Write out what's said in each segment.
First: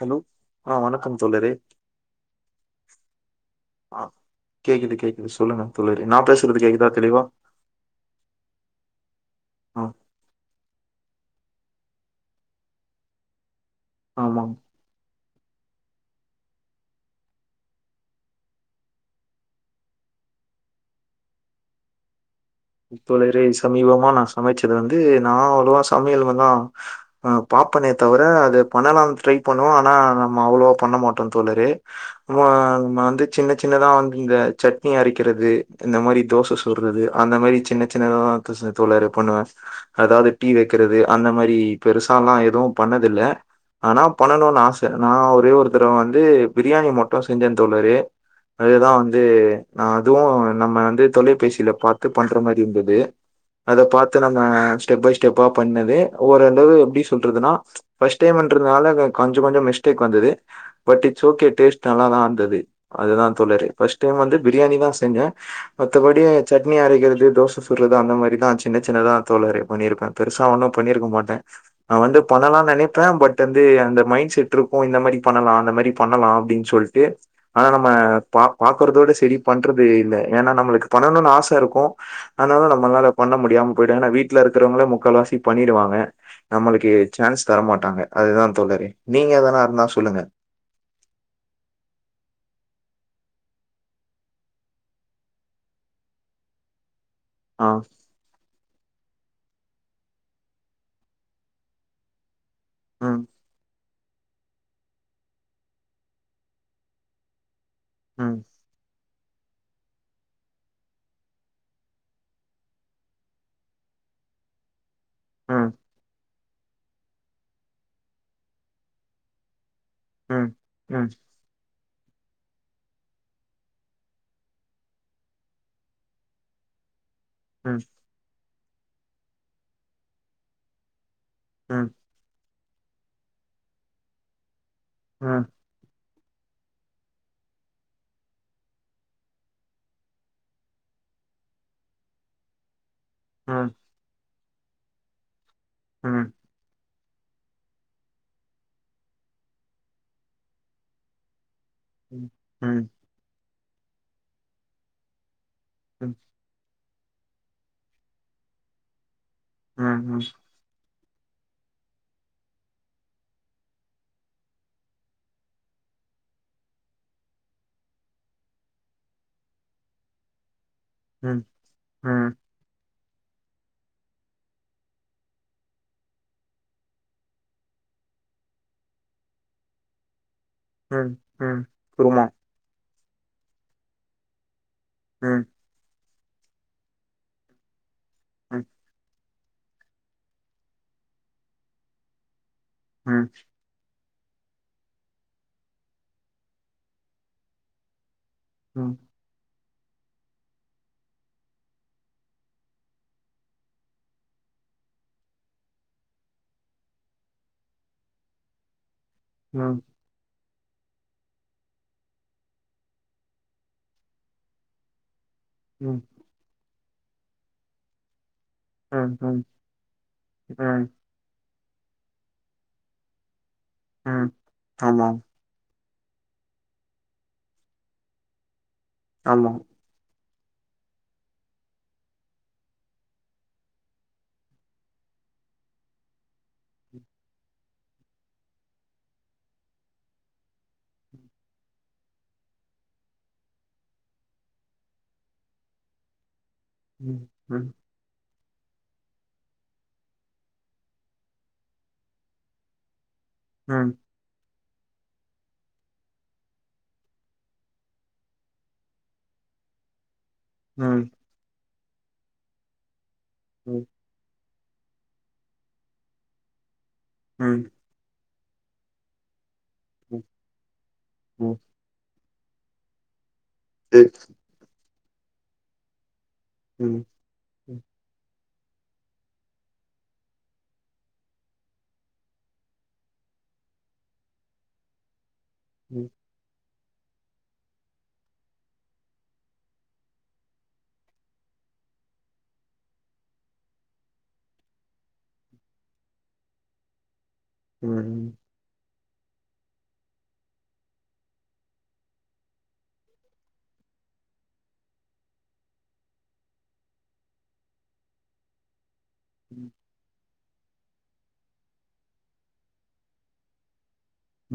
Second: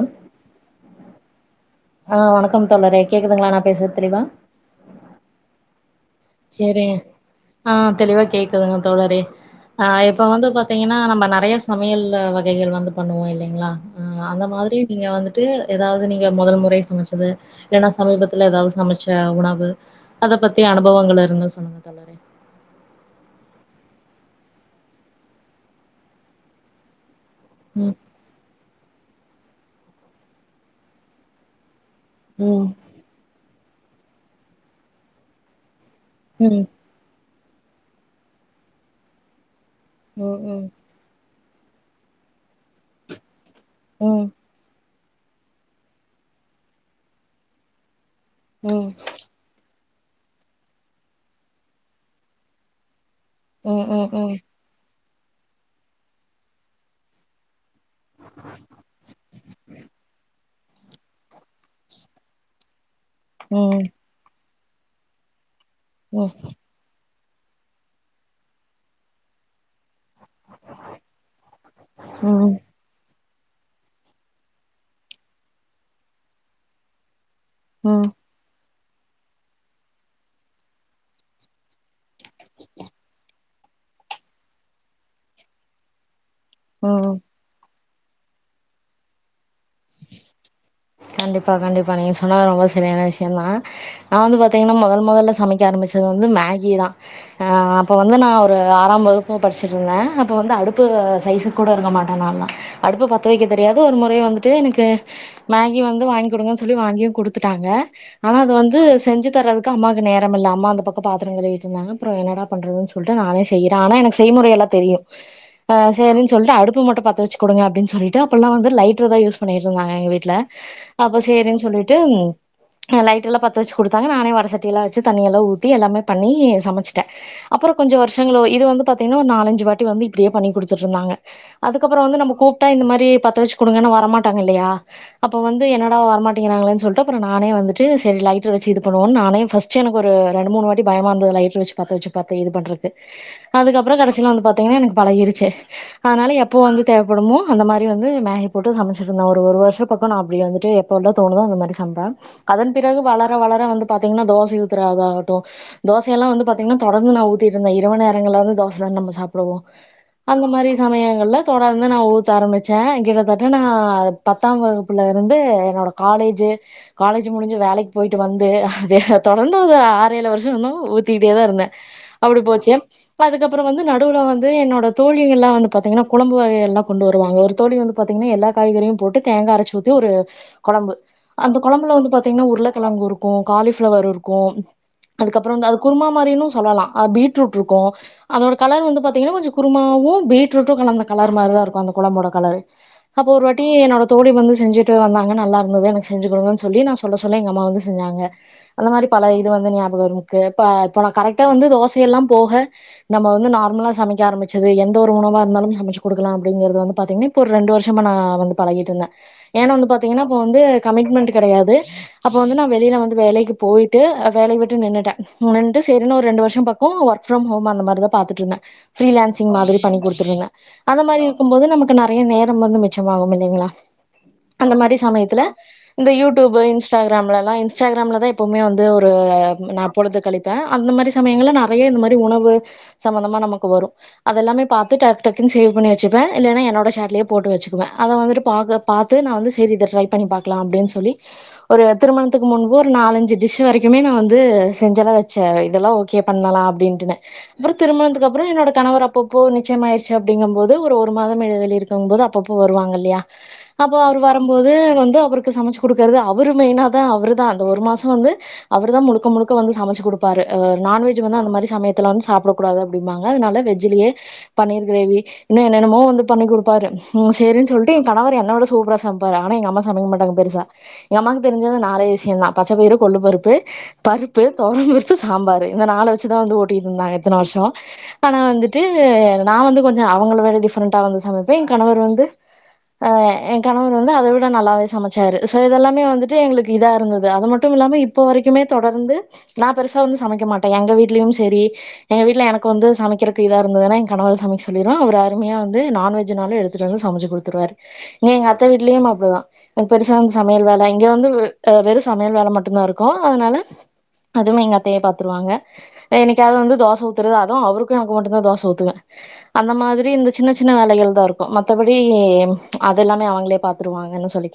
Hello ஆ வணக்கம் தோழரே ஆ வணக்கம் தோழரே கேக்குதுங்களா நான் பேசுறது ஆ தெளிவா கேக்குது கேக்குது சொல்லுங்க தோழரே நா பேசுறது சரி கேக்குதா தெளிவா ஆ தெளிவா கேக்குதுங்க தோழறே ஆ இப்ப வந்து பா பத்தீங்கன்னா நம்ம நறைய சமைய வகைகள் வந்து பண்ணுவோம் இல்லைங்களா ஆ அந்த ஆமாங் மாதிரி நீங்க வந்துடு ஏதாவது நீங்க முதல் முறை சமச்சது இல்ன்னா சமீபத்துல ஏதாவது சமைச்ச உணவு அத பத்தி அனு அனுபவங்கள் இருந்தா சொன்னுங்க தோழரே தோழரே சமீபமா நான் சமைச்சது வந்து நான் அவ்வளோவா சமையல் வ தான் ஆ பாப்பனே ம் தவிர அது பண்ணலாம் ட்ரை பண்ணுவோம் ஆனால் நம்ம அவ்வளோவா பண்ண மாட்டோம் தோழரே ஆமா ம் நம்ம வந்து சின்ன சின்னதா வந்து இந்த சட்னி அரைக்கிறது இந்த மாரி தோசை ம் சுட்றது அந்த மாரி சின்ன சின்னததா தோழரே பண்ணுவே அதாவது ம் டீ ம் வைக்கிறது அந்த மாரி ஈ பெருசால்லா எதுவும் பண்ணதில்ல ஆனா ம் பண்ணணுனு ஆச த நா ஒரே ஒருத்தடவ வந்து பிரியாணி மட்டு செஞ்சே தோழரே அது தா ம் வந்து நா அதுவு நம்ம வந்து தொலைபேசியில பாத்து பண் ற மாரி இருந்துது ம் அதப் ம் பாத்து ம் நம்ம ஸ்டெப் பை ஸ்டெப்பா பண்ணது ஓரளவு எப்டி சொல்றதுன்னா ஃபஸ்ட் டைமுன்றதுனால க கஞ்சக் கொஞ்சொ மிஸ்டேக் வந்துது பட் இட்ஸ் ஓகே டேஸ்ட் நல்லாதா இருந்துது அதுதா தோழரே ஃபஸ்ட் டைம் வந்து பிரியாணி தா செஞ்ச மத்தப் படி ம் சட்னி அரக்கிற து தோச சுட்றது அந்த மாரிதா சின்னச் சின்னதா தோழரே பண்ணியிருப்ப பெருசா ஒண்ணு பண்ணி இருக்க மாட்ட நா வந்து ம் பண்ணலான் நெனப்ப பட் டந்து அந்த மைண்ட் செட் இருக்கு இந்த மாதிரி பண்ணலா அந்த மாரி பண்ணலா அப்டின் சொல்ட்டு ஆனா நம்ம ம் ம் பா பாக்குறதோட சரி பண்றது இல்ல ஏன்னா நம்மளுக்கு பண்ணணுனு ஆச இருக்கு அன்னால நம்மளால பண்ண முடியாம போய்ட்டாங்கனா வீட்ல இருக்குறவங்கள முக்கால்வாசி பண்ணிடுவாங்க நம்மளுக்கு ம். சான்ஸ் தரமாட்டாங்க அதுதா தோழரே நீங்க எதுனா இருந்தா சொல்லுங்க கண்டிப்பா கண்டிப்பா நீங்க சொன்ன ரொம்ப சரியான விஷயந்தா நா வந்து பாத்தீங்கன்னா மொதல் மொதல்ல சமைக்க ஆரம்பிச்சது வந்து மேகி தா ஆ அப்ப வந்து நா ஒரு ஆறாம் வகுப் பு படிச்சிட்ருந்த அப்போ வந்து அடுப்பு சைஸுக் கூட இருக்க மாட்ட நால்லா அடுப்ப ம் பத்த வெக்க தெரியா து ஒரு முறை வந்துட்டு எனக்கு மேகி வந்து வாங்கி குடுங்கன் சொல்லி வாங்கியு குடுத்துட்டாங்க ஆனா ம் அத வந்து செஞ்சுத் தர்றதுக்கு அம்மாக்கு நேரமில்ல அம்மா அந்த பக்கொ பாத்ரொ கழுவிட்ருந்தாங்க அப்பறொ என்னடா பண்றதுன் சொல்ட்டு நானே செய்யிற ஆனா எனக்கு செய்முறையெல்லா தெரியு ம் ஆ செரி சொல்ட்டு அடுப்ப மட்டு பத்த வெச்சுக் குடுங்க அப்டின் சொல்லிட்டு அப்பல்லா வந்து லைட்டர் தா யூஸ் பண்ணிட்ருந்தாங்க எங் ட்ல ம் ம் அப்ப சேரின் சொல்லிட் டு அ லைட்டர்லா பத்த வெச்சிக் குடுத்தாங்க நானே வடசட்டியெல்லா வெச்சு தண்ணியெல்லா ஊத்தி எல்லாமே பண்ணி சமச் ட்ட அப்பறொ ம் கொஞ்சொ வருஷங்களோய் இது வந்து பாத்தீங்னா ஒரு நாலஞ்சு வாட்டி வந்து இப்டியே பண்ணி குடுத்துட்ருந்தாங்க ம் அதுக்கப்பறொ வந்து நம்ம கூப் டா இந்த மாரி பத்த வச்சுக் குடுங்கன்னா வரமாட்டாங்க இல்லயா அப்ப ம் வந்து என்னடா வரமாட் டிங்கிறாங்களேன் சொல்ட்டு அப்பறொ நானே வந்துட்டு செ லைட்ர வெச்சி இது பண்ணுவோன் நானே ஃபஸ்ட்டு எனக்கு ஒரு ரெண்டு மூணு வாட்டி பயமா இருந்தது லைட்ரு வெச்சி பத்த வெச்சி பத்த இது பண்றக்கு ம் அதுக்கப்பறோ கடசீல வந்து பாத் தீங்னா எனக்கு பழகிருச்சி ம் அதனால எப்போ வந்து தேவப்படுமோ அந்த மாரி வந்து மேஹி போட்டு சமச்சிட்ருந்த ஒரு ஒரு வர்ஷத் பக்கொ நா அப்டி வந்துட்டு எப்பவுல தோணுதோ அந்த மாரி சம்ப்ப ம் அதன் ம் பிறகு வளர வள ர வந்து பாத்தீங்னா தோசை ஊத்துர ஆக ஆவட் டு ம் ம் தோசையெல்லா வந்து பாத்தீங்னா தொடர்ந்து நா ஊத்திட்ருந்த இரவு நேரங்கள்ல வந்து தோச தான் நம்ம சாப் ப்டுவோ ம் அந்த மாரி சமயங்கள்ல தொடர்ந்து நா ஊத்த ஆரம்பிச்சே கிட்டத்தட்ட நா பத்தாம் வகுப் புலேருந்தே என்னோட காலேஜு காலேஜு முடிஞ்சி வேலைக் போயிட்டு வந்து அத தொடர்ந்து ஒரு ஆறு ஏழு வர்ஷொ [unintelligible] ஊத்திட்டே தா இருந்த ம் ம் அப்டி போச்சி அதுக்கப்பறொ வந்து நடுவ்ல வந்து என்னோட தோழிகள்லா வந்து பாத்திங்கன்னா குழம்பு வகைகள்லா கொண்டு வருவாங்க ஒரு தோழிவந்து பாத்திங்கன்னா எல்லா காய்கறியும் போட்டு தேங்கா அரச்சி ஊத் தி ஒரு கொழம்பு ம் அந்த ம் கொழம்புல வந்து குருமா பாத்தீங்னா உருளக்கெழங்கு இருக் கு காளி ஃப்ளவர் இருக்கு ம் அதுக்கப்றொ வந்து அது குருமா மாரினு சொல்லலா அ பீட்ரூட்ருக்கு அதோட ம் கலர் வந்து பாத்திங்கன்னா கொஞ்சொ குருமாவு பீட்ரூட்டு கலந்த கலர் மாரிதா இருக்கு அந்த கொழம்போட கலரு ம் அப்ப ஒரு வாட்டி என்னோடத் தோழி வந்து செஞ்சிட்டு வந்தாங்க நல்லாருந்தது எனக்கு செஞ்சு குடுங்கன் சொல்லி நா சொல்ல சொல்ல எங்க அம்மா வந்து செஞ்சாங்க அந்த ம், மாரி பல இ து வந்து ஞாபகொ வரு கேட்டா இப்ப நா கரெக்ட்டா வந்து தோசையெல்லா போஹ நம்ம வந்து நார்மலா சமைக்க ஆரம்பிச்சது எந்த ஒரு உணவா இருந்தாலும் சமச்சிக் குடுக்குலா அப்டிங்கெறது வந்து பாத்தீங்னா இப்ப ஒரு ரெண்டு வர்ஷமா நா வந்து பழகிட்ருந்த ஏனா ம், வந்து பாத்திங்கனா அப்போ வந்து கமிட்மெண்ட்டு கெடையாது அப்ப வந்து நா வெளியில வந்து வேலைக்கி போயிட்டே அப்ப வேலைய விட்டு நின்னுட்ட நின்ட்டு ம், சேரினு ஒரு ரெண்டு வர்ஷோ பக் ஒ ஒர்க் ஃப்ரம் ஹோம் அந்த மாரிதா பாத்துட்ருந்தே ம், ம், ஃப்ரிலான்சிங் மாதிரி பண்ணி கொடுத்திட்ருந்தே ம், அந்த மாரி கும் போது நமக்கு நெறைய நேரம் வந்து மிச்சமாகும் இல்லைங்களா ம். அந்த மாரி ஆமா, சமயத்துல இந்த யூடியூப் இன்ஸ்டாகிராம்லலா இன்ஸ்டாகிராம்லதா எப்பவுமே வந் து ஒரு ஆமா. நா பொழுது களித் ப்பே அந்த மாரி சமயங்கள்ல நிறைய இந்த மாரி உணவு சம்மந்தமா நமக்கு வரும் அதெல்லாமே பாத்து டக் டக்குன் சேவ் பண்ணி வச்சிப்பே இல்லனா என்னோட சேட்லையே போட்டு வச்சுக்குவே அத வந்துட்டு பாகு பாத்து நா வந்து செரி இத ட்ரை பண்ணி பாக்லா அப்டின் சொல்லி ஒரு திருமணத்துக்கு முன்பு ஒரு நாலஞ்சு டிஷ் வரைக்குமே நா வந்து செஞ்செல்லா வச்சே இதெல்லா ஓகே பண்ணலா அப்படின்ட்டனு ம், ம், அப்பறோ திருமணத்துக்கு அப் அப்புறம் என்னோட கணவர் அப்பப்போ நிச்சயமாயிருச்சு அப்படிங்கும்போது ஒரு ஒரு மாதம் இடைவெளி இருக்கும்போது அப்பப்போ வருவாங்க இல்லையா அப்போ ம், அவர் வரம் போதே வந்து அவருக்கு சமச்சு கொடுக்கறது அவரு மெயினா தா அவரு தா அந்த ஒரு மாசம் வந்து அவரு தா முழுக்க முழுக்க வந்து சமச்சு கொடுப் பாரு அ ம், நான்வெஜ் வந்து அந்தமாரி சமையப் த்துலா வந்து சாப்டகூடாது அப்டி மாங்கா அதனால ம், வெஜ்லயே பன்னீர் கிரேவி இன்னு என்னென்னமோ வந்து பண்ணி கொடுப்பாரு ம் சேரின் சொல்ட்டு என் கணவர் என்ன விட சூப்பரா சமப்பாரா ஆனா எங்க அம்மா சமைக்க ம், மாட்டாங்க பெருசா எங்க அம்மாக்கு ம். தெரிஞ்சது நாலேஸ் ச்சின்னா பச்சபயிரு கொல்லு பருப் ப்பு சரி. பருப்பு தொவரம் பருப் பு சாம்பாரு இந்த நாள வச் சு தா வந்து ஓட்டிட்டு ம், இருந்தாங்க இத்தன வருஷோ ம், ஆனா வந்து டு நா வந்து கொஞ்சோ அவங்கள விட டிஃபரெண்டா வந்து சமைப்பே என் கணவர் வந்து ஆ கணவர் வந்து அத விட நல்லாவே சமச்சாரு இந்த இதல்லாமே ம், வந்துட்டு எங்களுக்கு இதா இருந்தது அது மட்டும் இல்லாம இப்போ வரைக்குமே தொடர்ந்து நா பெருசா வந்து சமைக்க மாட்டே எங்க வீட்லயு சரி எங்க வீட்ல எனக்கு வந்து சமைக்கிறதுக்கு இதா இருந்ததுன்னா என் கணவர சமைக்க சொல்லிருவே அவரு அருமையா வந்து நான்வெஜ்னாலு எடுத்துட்டு வந்து சமச்சு கொடுத் துருவாரு ம், இன்னு எங்க அத்த வீட்லயே ப்டிதா எனக்கு பெருசாந்த சமையல் வேல இங்க வந்து வெறு சமையல் வேல மட்டும்தா இருக்கு அதனால அதுவுமே எங்க அத்தையே பாத்துருவாங்க என்னைக்காவது வந்து தோச ஊத்துறது அதுவு அவருக்கு எனக்கு மட்டு தா தோச ஊத்துவே அந்த மாதிரி இந்த சின்ன சின்ன வேலைகள் தா இருக்கும் மத்தபடி அது எல்லாமே அவங்களே பாத்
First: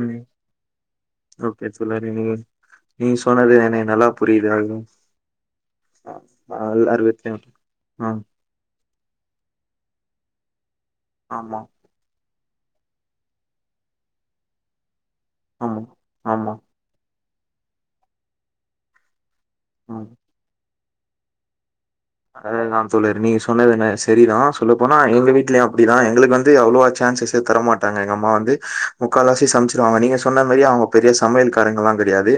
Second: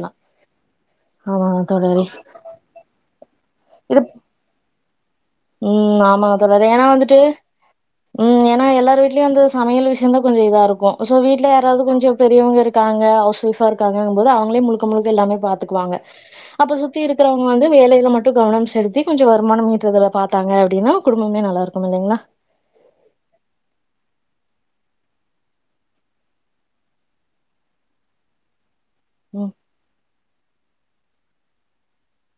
ம் ஓகே தோழரே நீ நீங்க சொன்னது எனக்கு இது நல்லா புரியுது அது ம் ஆமாங்க ஆ, தோழரே ஏன்னா எல்லார் வந்துட்டு வீட்லயும் ஆ, ம் ஏன்னா எல்லாரு வீட்டு ல வந்த சமையல் விசய தா கொஞ்ச இதா இருக்கு சோ வீட்ல ஆமா யாராவது கொஞ்சம் பெரியவங்க இருக்காங்க ஹவுஸ்வைபெ இருக்காங்க போது அவங்கலே முழுக்க முழுக்க எல்லாமே ஆமா பாத்துக்குவாங்க ஆமா அப்ப சுத்தி இருக் வங்க வந்து வேலைலா மட்டும் கவனம் செலுத்தி கொஞ்ச வருமானம் ஈட்டுது பார்த்து அப்படின்னா குடும்பமே நல்லா இருக்கு அத தா தோழரே நீங்க சொன்னது என்ன சரிதான் சொல்லப்போனா எங்க வீட்லயும் அப்படிதான் எங்களுக்கு வந்து அவளோ சான்சஸ் தரமாட்டாங்க எங்க அம்மா வந்து முக்கால்லாசி ம் சமைச்சிருவாங்க நீங்க சொன்ன மாரி அவங்க பெரிய சமையல் காரங்கள்லாம் கடையாது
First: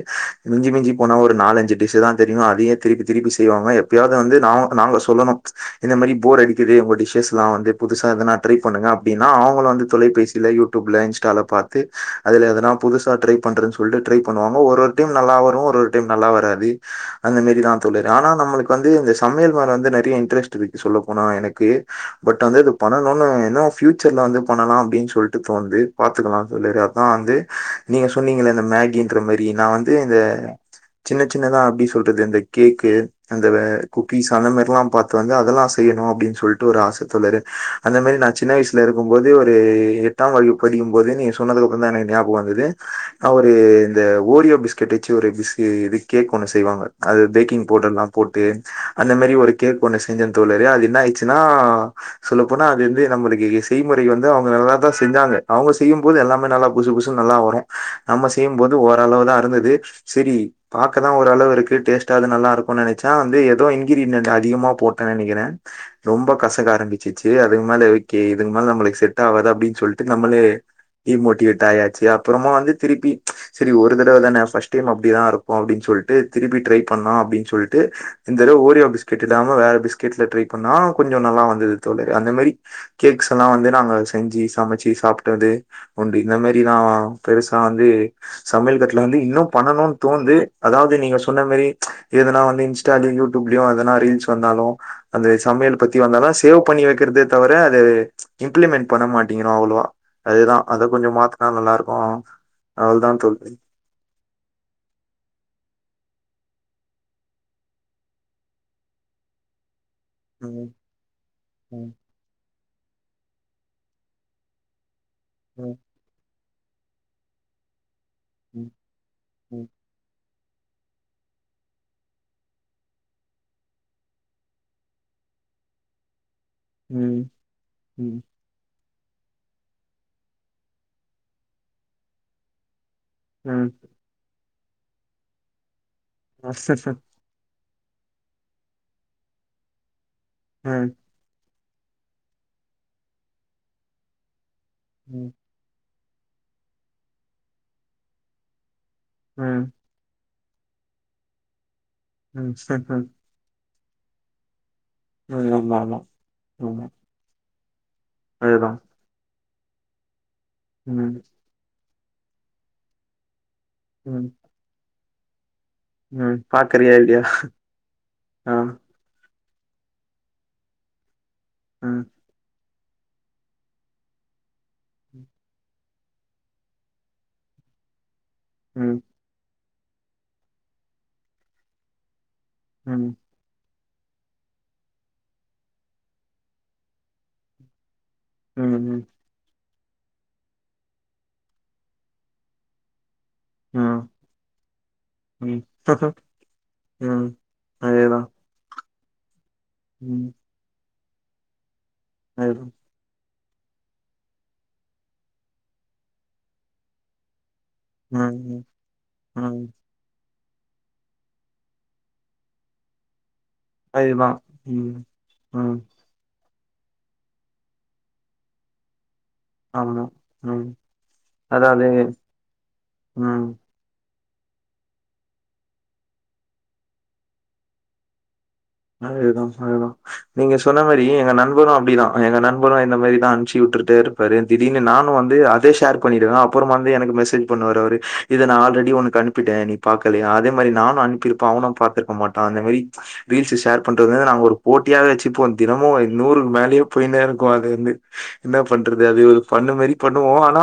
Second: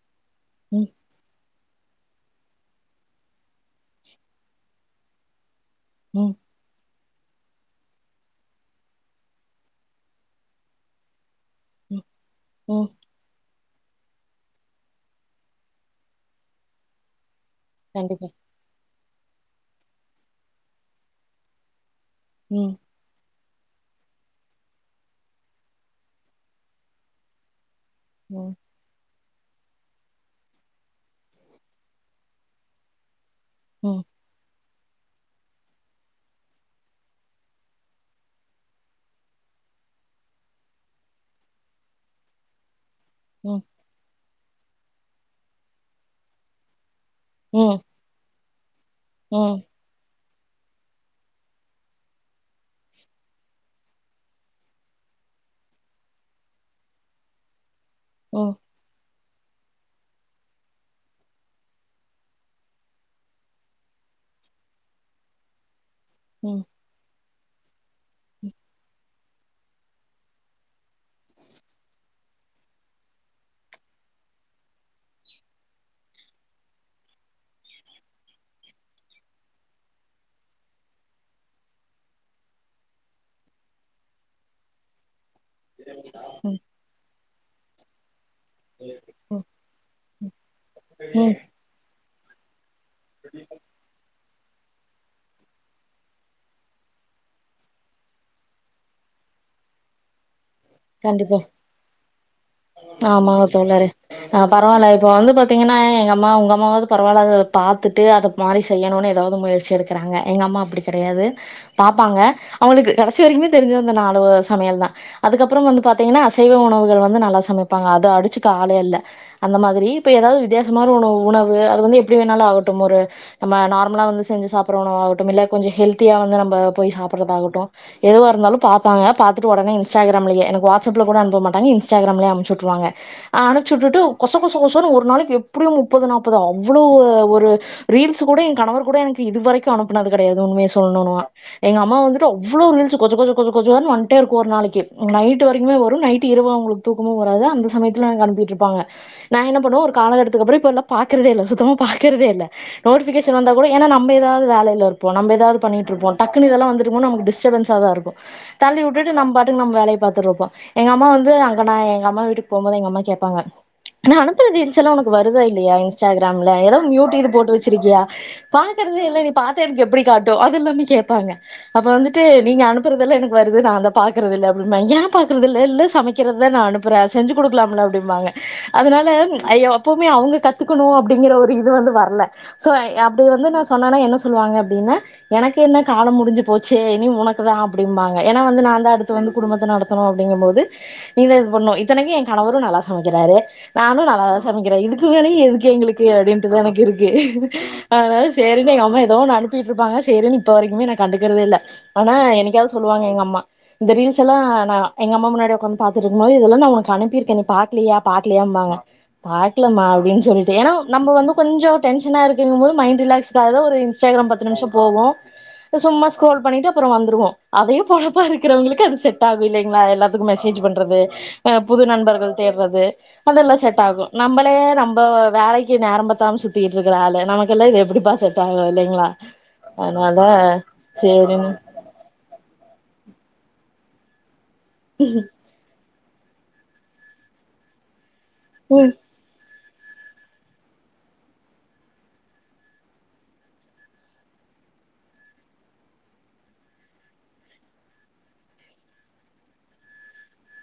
மிஞ்சி ம் மிஞ்சி போனா ஒரு நாலஞ்சு டிஸ் தான் தெரியும் அதையும் திருப்பி திருப்பி செய்வாங்க எப்பயாவது வந்து நாங்க நாங்க சொல்லணும் இந்த மாரி ம் போர் அடிக்குது உங்க டிஸ் எல்லாம் வந்து புதுசா ட்ரை பண்ணுங்க அப்படின்னா அவங்க வந்து தொலைபேசியில் யூடியூப்ல இன்ஸ்டால பாத்து ம் அதுல எதனா ம் புதுசா ட்ரைப் பண்று சொல்லிட்டு ட்ரை பண்ணுவாங்க ஒரு ஒரு டைம் நல்லா வரும் ஒரு ஒரு டைம் நல்லா வராது அந்த மாரிதான் தோழர் கண்டிப்பா ஆனா நம்மளுக்கு வந்து இந்த சமையல் மேல நறைய இன்ட்ரெஸ்ட் இருக்கு சொல்ல போன எனக்கு பட் ம் இந்த பண்ணனும்னு ஏன்னா ஃபியூச்சர்ல வந்து பண்ணலாம் அப்படின்னு சொல்லிட்டு தோன்னுது பாத்துக்கலாம் தோழரே அதான் வந்து நீங்க ம் சொன்னீங்கலே இந்த மேகி இந்த மாரி நான் வந்து இந்த சின்ன சின்னதா அப்படி சொல்றது இந்த கேக்கு அந்த ம் குக்கீஸ் அந்த மாரி எல்லா பார்த்து வந்து அதெல்லா செய்யணும் அப்படின்னு சொல்லிட்டு ஒரு ஆசை தொரு அந்த மாதிரி நான் சின்ன வயசுல இருக்கும் போது ஒரு எட்டாம் வகுப்பு படிக்கும் போது நீ சொன்னதுக்கப்புறம் தான் எனக்கு ஞாபகம் வந்தது அவரு ம் இந்த ஓரியோ பிஸ்கெட் வச்சு ஒரு பிஸ் இது கேக் ஒண்ணு செய்வாங்க அது பேக்கிங் ம் பவுடர் எல்லாம் போட்டு தேன் அந்த மாரி ம் ஒரு ம் கேக் ஒண்ணு செஞ்ச தோழரே அது என்ன ஆயிச்சுன்னா சொல்லப்போனா அது வந்து நம்மளுக்கு செய்முறை வந்து அவங்க நல்லா தான் செஞ்சாங்க அவங்க செய்யும் போது எல்லாமே நல்லா புசு புசுன்னு நல்லா வரும் நம்ம ம் செய்யும் போது ஓரளவு தான் [unintelligible] செரி பாக்கதா ஓரளவு இருக்கு டேஸ்டாது நல்லாருக்குன் நெனச்சா வந்து எ தோ இன்கிரீயன்ட் அதிகமா போட்டே நெனைக்கிறே ரொம்ப ம் கசக்க ஆரம்பிச்சு சேர் அதுக்கு மேல ஓகே இதுக் மேல நம்லுக்கு செட் ஆகாது அப்டின் சொல்ட்டு நம்மளே டீமோட்டிவேட் ஆயாச்சி அப்புறமா வந்து திருப்பி ச்ச் செரி ஒரு தடவதான ஃபஸ்ட் டைம் அப்படிதா ருக்கோ அப்டின் சொல்ட்டு திருப்பி ட்ரை பண்லா அப்டின் சொல்ட்டு இந் தடவு ஓரியோ பிஸ்கெட் இல்லாம வேற பிஸ்கெட்லே ட்ரை பண்ணா கொஞ்சோ நல்லா வந்தது தோழரே அந்த மாரி கேக்ஸ் எல்லா வந்து நாங்க செஞ்சு சமச்சு சாப் ணது உண்டு இந்த ம் மாரிதா ஆ பெருசா வந்து சமய்ல் கட்ல வந்து இன்னு பண்ணனுன் தோன்து அதாவ்து நீங்க ம் சொன்ன மாரி ச்ச் எதுனா வந்து இ ன்ஸாட்யு யூடுப்லியு அதெல்லா அரேஞ்ச் வந்தாலு அந்த சமையல் பத்தி வந்தாலு சேவ் பண்ணி வெக்கற்தே தவிர அது ச்ச் இம்ப்ளிமெண் பண்ண மாட்டீங்கிறோ அவ்ளோவா அதேதா கண்டிப்பா அவ்ளதா ஆமாங்க தோழி தோழரே ஆ பரவால்ல இப்ப வந்து பாத்தீங்கன்னா எங் அம்மா உங்க அம்மாவது பரவால்ல அத பாத்துட்டு அத மாறி செய்யணுனு எதாவ்து முயற்சி எடு க்கிறாங்க இருக்காங்க எங்க அம்மா ம் அப்புடி கெடையாது ம் பாப்பாங்க அவுங்களுக்கு கடைசி வரிக்குமே தெரிஞ்ச நாலு வ சமையல் தா அப்பறம் ம் வந்து பாத்தீங்கன்னா அ சைவ உணவுகள் வந்து நல்லா சமைப்பாங்க அ த அடிச்சிக்க ம் ஆளே இல்ல அந்த ம் மாதிரி இப்ப எதாவ்து வித்தியாசமான உணவு உணவு அது வந்து எப்டி வேணாலு ஆகட்டு ஒரு நம்ம நார்மலா வந்து செஞ்சு சாப்புற உணவு ஆகட்டும் இல்ல கொஞ்சு ஹெல்த்தியா வந்து நம் ப போய் ம் சாப்பிட்றதாகட்டு ம் எதுவ இருந்தாலும் பாப் பாங்க பாத்துட்டு ஒடனே இன்ஸ்டா கிராம்லியே எனக்கு வாடஸப்லகூட அனுப்ப மாட்டங்க இன்ஸ்டாகிராம்ல அம்ச்சு வுட்ருவாங்க ஆ ம் ம் ம் அனுப்சுட்டுட்டு கொ ச கொசு கொசன்னு ஒரு நாளைக் எப்புடியு முப் பது நாப்பது அவ்வளோ ஒ ஒரு ரீல்ஸு கூட எ கணவர் கூட எனக்கு இதுவரைக்கு அனுப்புனது கெடையாது உண்மிய ம் சொல்னோனா எங்க அம்மா வந்துட்டு அவ்வளோ ரீல்ஸு கொஜ கொஜ கொஜ கொஜோன்னு வந்டே இருக்கோ ஒரு நாளைக்கி நைட்டு வரிக்குமே வரும் நைட் டு இரவு அவுங்குளுக் தூக்கமு வராது அந்த சமயத்ல எனக்கு அனுப்விட்ருப்பாங்க நா என்ன பண்ணுவ ஒரு காலகட்ட அதுக்கப்புறோ இப்போலா பாக்கிறதே இல்ல சுத்தமா பாக் கிறதே இல்ல ம் ம் நோட்டிபிகேஷன் வந்தா கூட ஏன்னா நம்ப எதாவ்து வேலைல இருப் நம்ம ம், ஏதாவது ஆமா ஆமா பண்ணிருப்போ டக்கு இதெல்லா ஆமா வந்துட்டுக்கு போ நமக்கு டிஷ் டிஸ்டபென்ஸாதா இருக்கு அதுதா தள்ளி வுட்டுட்டு நம்ப து நம்ம வேலைய பாத்துட்றுப்போ எங்க அம்மா ம் வந்து அங்கனா அம்மா வீட்டுக்கு போம்போது எங்க அம்மா கேப்பாங்க நா ம் அனுப்புற ரீல்ஸ்லா ஒனக் வருதாய் ல்லா ம் இன்ஸ்டாகிராம்ல ஏதோ பாக்குறியா மியூட் இல்லையா இது போட்டு வச்சிருக்கியா ஆ பாகறதேல்ல இப் பாத்த எனக்கு எப்டி காட்டு அது எல்லாமே கேட்பாங்க அப்ப ம் வந்துட்டு நீங்க அனுப் அனுப்புறது எல்லா எனக்கு வருது நா அத பா அப்ப ஏ பாக்குறதுல்ல சமைக்கிறதுதா நா அனுப்புற செஞ்சு கொடுலாம்ல அப்டிபாங்க ம் அதனால ஐய்யோ எப்பவுமே அவங்க கத்துக்கணு அப்டிங்கிற ஒரு இது வந்து வரல சோ ம் ம் அப்டி வந்து நா சொ சொன்னனா என்ன சொல்லுவாங்க அப்டின்னா எனக்கு என்ன கால முடிஞ்சு போச்சு இனி உனக்குதா அப்படிம்பாங் ஏன்னா வந்து நாந்தா ம் அடுத் குடும்பத்த நடத்தணு அப்படிங்கு போது நீங்கதா இது பண்ணணு இத்தனைக்கு ஏ கணவரு நல்லா சமைப் றாரு நானு ம் நல்லாதா சமைக்கிறே இதுக்கு மேல ம் எதுக்கு எங்களுக்கு அப்டின்ட்டுதா எனக்கு இருக்கு ம் அதேதா அதனால சரி எங்க அம்மா தோ நாலு ப்பிட்ருப்பங்க ம் சரி இப்ப வரைக்குமே கண்டுக்கறதுல்ல ஆனா அதேதா என்னைக்காவது சொல்லுவாங்க எங்க அம்மா இந்த ரீல்ஸ் எல்லா ந எங்க அம்மா முன்னாடி ஒக்காந்து பாத்துட்ருக்கு போது இதெல்லா நா உனக்கு அனுப்பிருக்க பாக்கலையா ம் ம் பாக்கலையாம்பாங்க ம் பாக்லமா அப்டின் சொல்லிட் ஏன்னா நம்ம வந்து கொஞ்ச டென்ஷனா இருக்குங்கும்போது மைண்ட் ரிலாக்ஸ் அது ஒரு அதேதா இன்ஸ்டாகிராம் பத்து நிமிஷம் ம் போவு ம் சும்மா ஸ்கரோல் பண்ணிட்டு க்கிற வந்துருவோ அதையு பொலப்பாருக்கு க்றவங்களுக்கு அது செட் ட்டாகு இல்லைங்களா ஆமா எல்லாத்துக்கு மெசேஜ் ம் பண்றது புது அதாவது நண்பர்கள் தேடுறது ம் அதெல்லா செட் ஆகு நம்மளே நம்ப வேலைக்கு நேர பத்தாம சுத்திட்டு இருக்கறாளு நமக்கெல்லா இது எப்படிப்பாஸ் அதேதா அதேதா நீங்க சொன்ன மாரி எங்க சேரிங்க நண்பரு அப்டிதா எங்க நண்பரு இந்த மாரிதா சீவுட்டுட்டே இருப்பாரு திடீனு நானு வந்து அதே ஷேர் பண்ணிடுவ அப்புறம் வந்து எனக்கு மெசேஜ் பண்ணுவாரு அவுரு இத நா ம் ஆல்ரெடி உனுக் அனுப்பிட்டே நீ பாக்கலியா அதே மாரி நானு அனுப்பிருப்ப அவனு பாத்துருக்க மாட்டா அந்த மேரி ச்ச் ரீல்ஸு ஷேர் பண்றத்னே நாங்க ஒரு போட்டியாவே வெச்சுப்போ தினமு [unintelligible] நூருக்கு மேலேயே போய்னேருக்கு அது வந்து இன்ன பண்றதது அது ஒரு ஃபன்னு மாரி பண்ணுவோ ஆனா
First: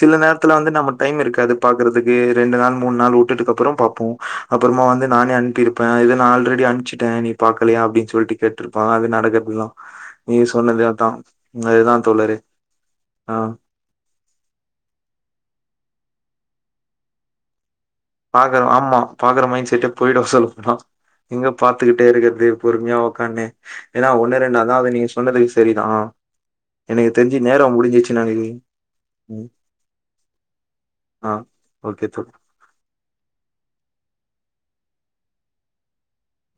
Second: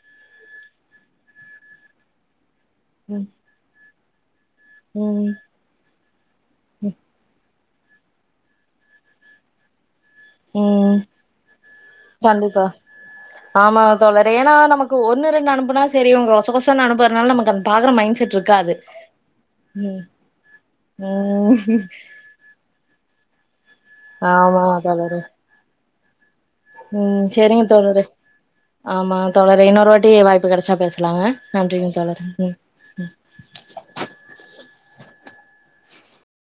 சில நேர்த்துல வந்து நமக் டைம் இருக்காது பாக்கறதுக்கு ரெண்டு நாள் மூன் நாள் ம் வுட்டுட்டுக்கப்றோ பாப்போம் அப்புற்மா வந்து ம் நானே அன்ப்பிருப்பே இத ஆல் ரெடி அன்ம்ச்சிட் நீ பாக்கலையா அப்டின் சொல்ட்டு கேட்ருப்பா அது நடக்கற்துதா ம் கண்டிப்பா ஆ ஆமாங்க தோழரே ஏன்னா நமக்கு ஒண்ணு ரெண்டு அனுப்புனா தெரியு கொச கொசன்னு அனுப்புற்னால நமக்கந் பாக்குற ஆமா பாக்குற மைண் செட்டே ம் போய்டு சொல்லப்போனா எங்க ம் பாத்துக்கிட்டே இருக்கிற்து பொரும்யா உக்கான்னே ஏன்னா ஒண்ணு ரெண்டு ஆமா அதாவ்து நீங்க தோழரே சொன்னதுக் செரிதா அ ம் செரிங்க தோழரே நெனைக்கிறே ஆமா ம் தோழரே இன்னொரு வாட்டி வாய்ப்பு கெடச்சா பேஸ்லான் ஆ நன்றிங்க ஓகே தோழரே தோழி ம் ம்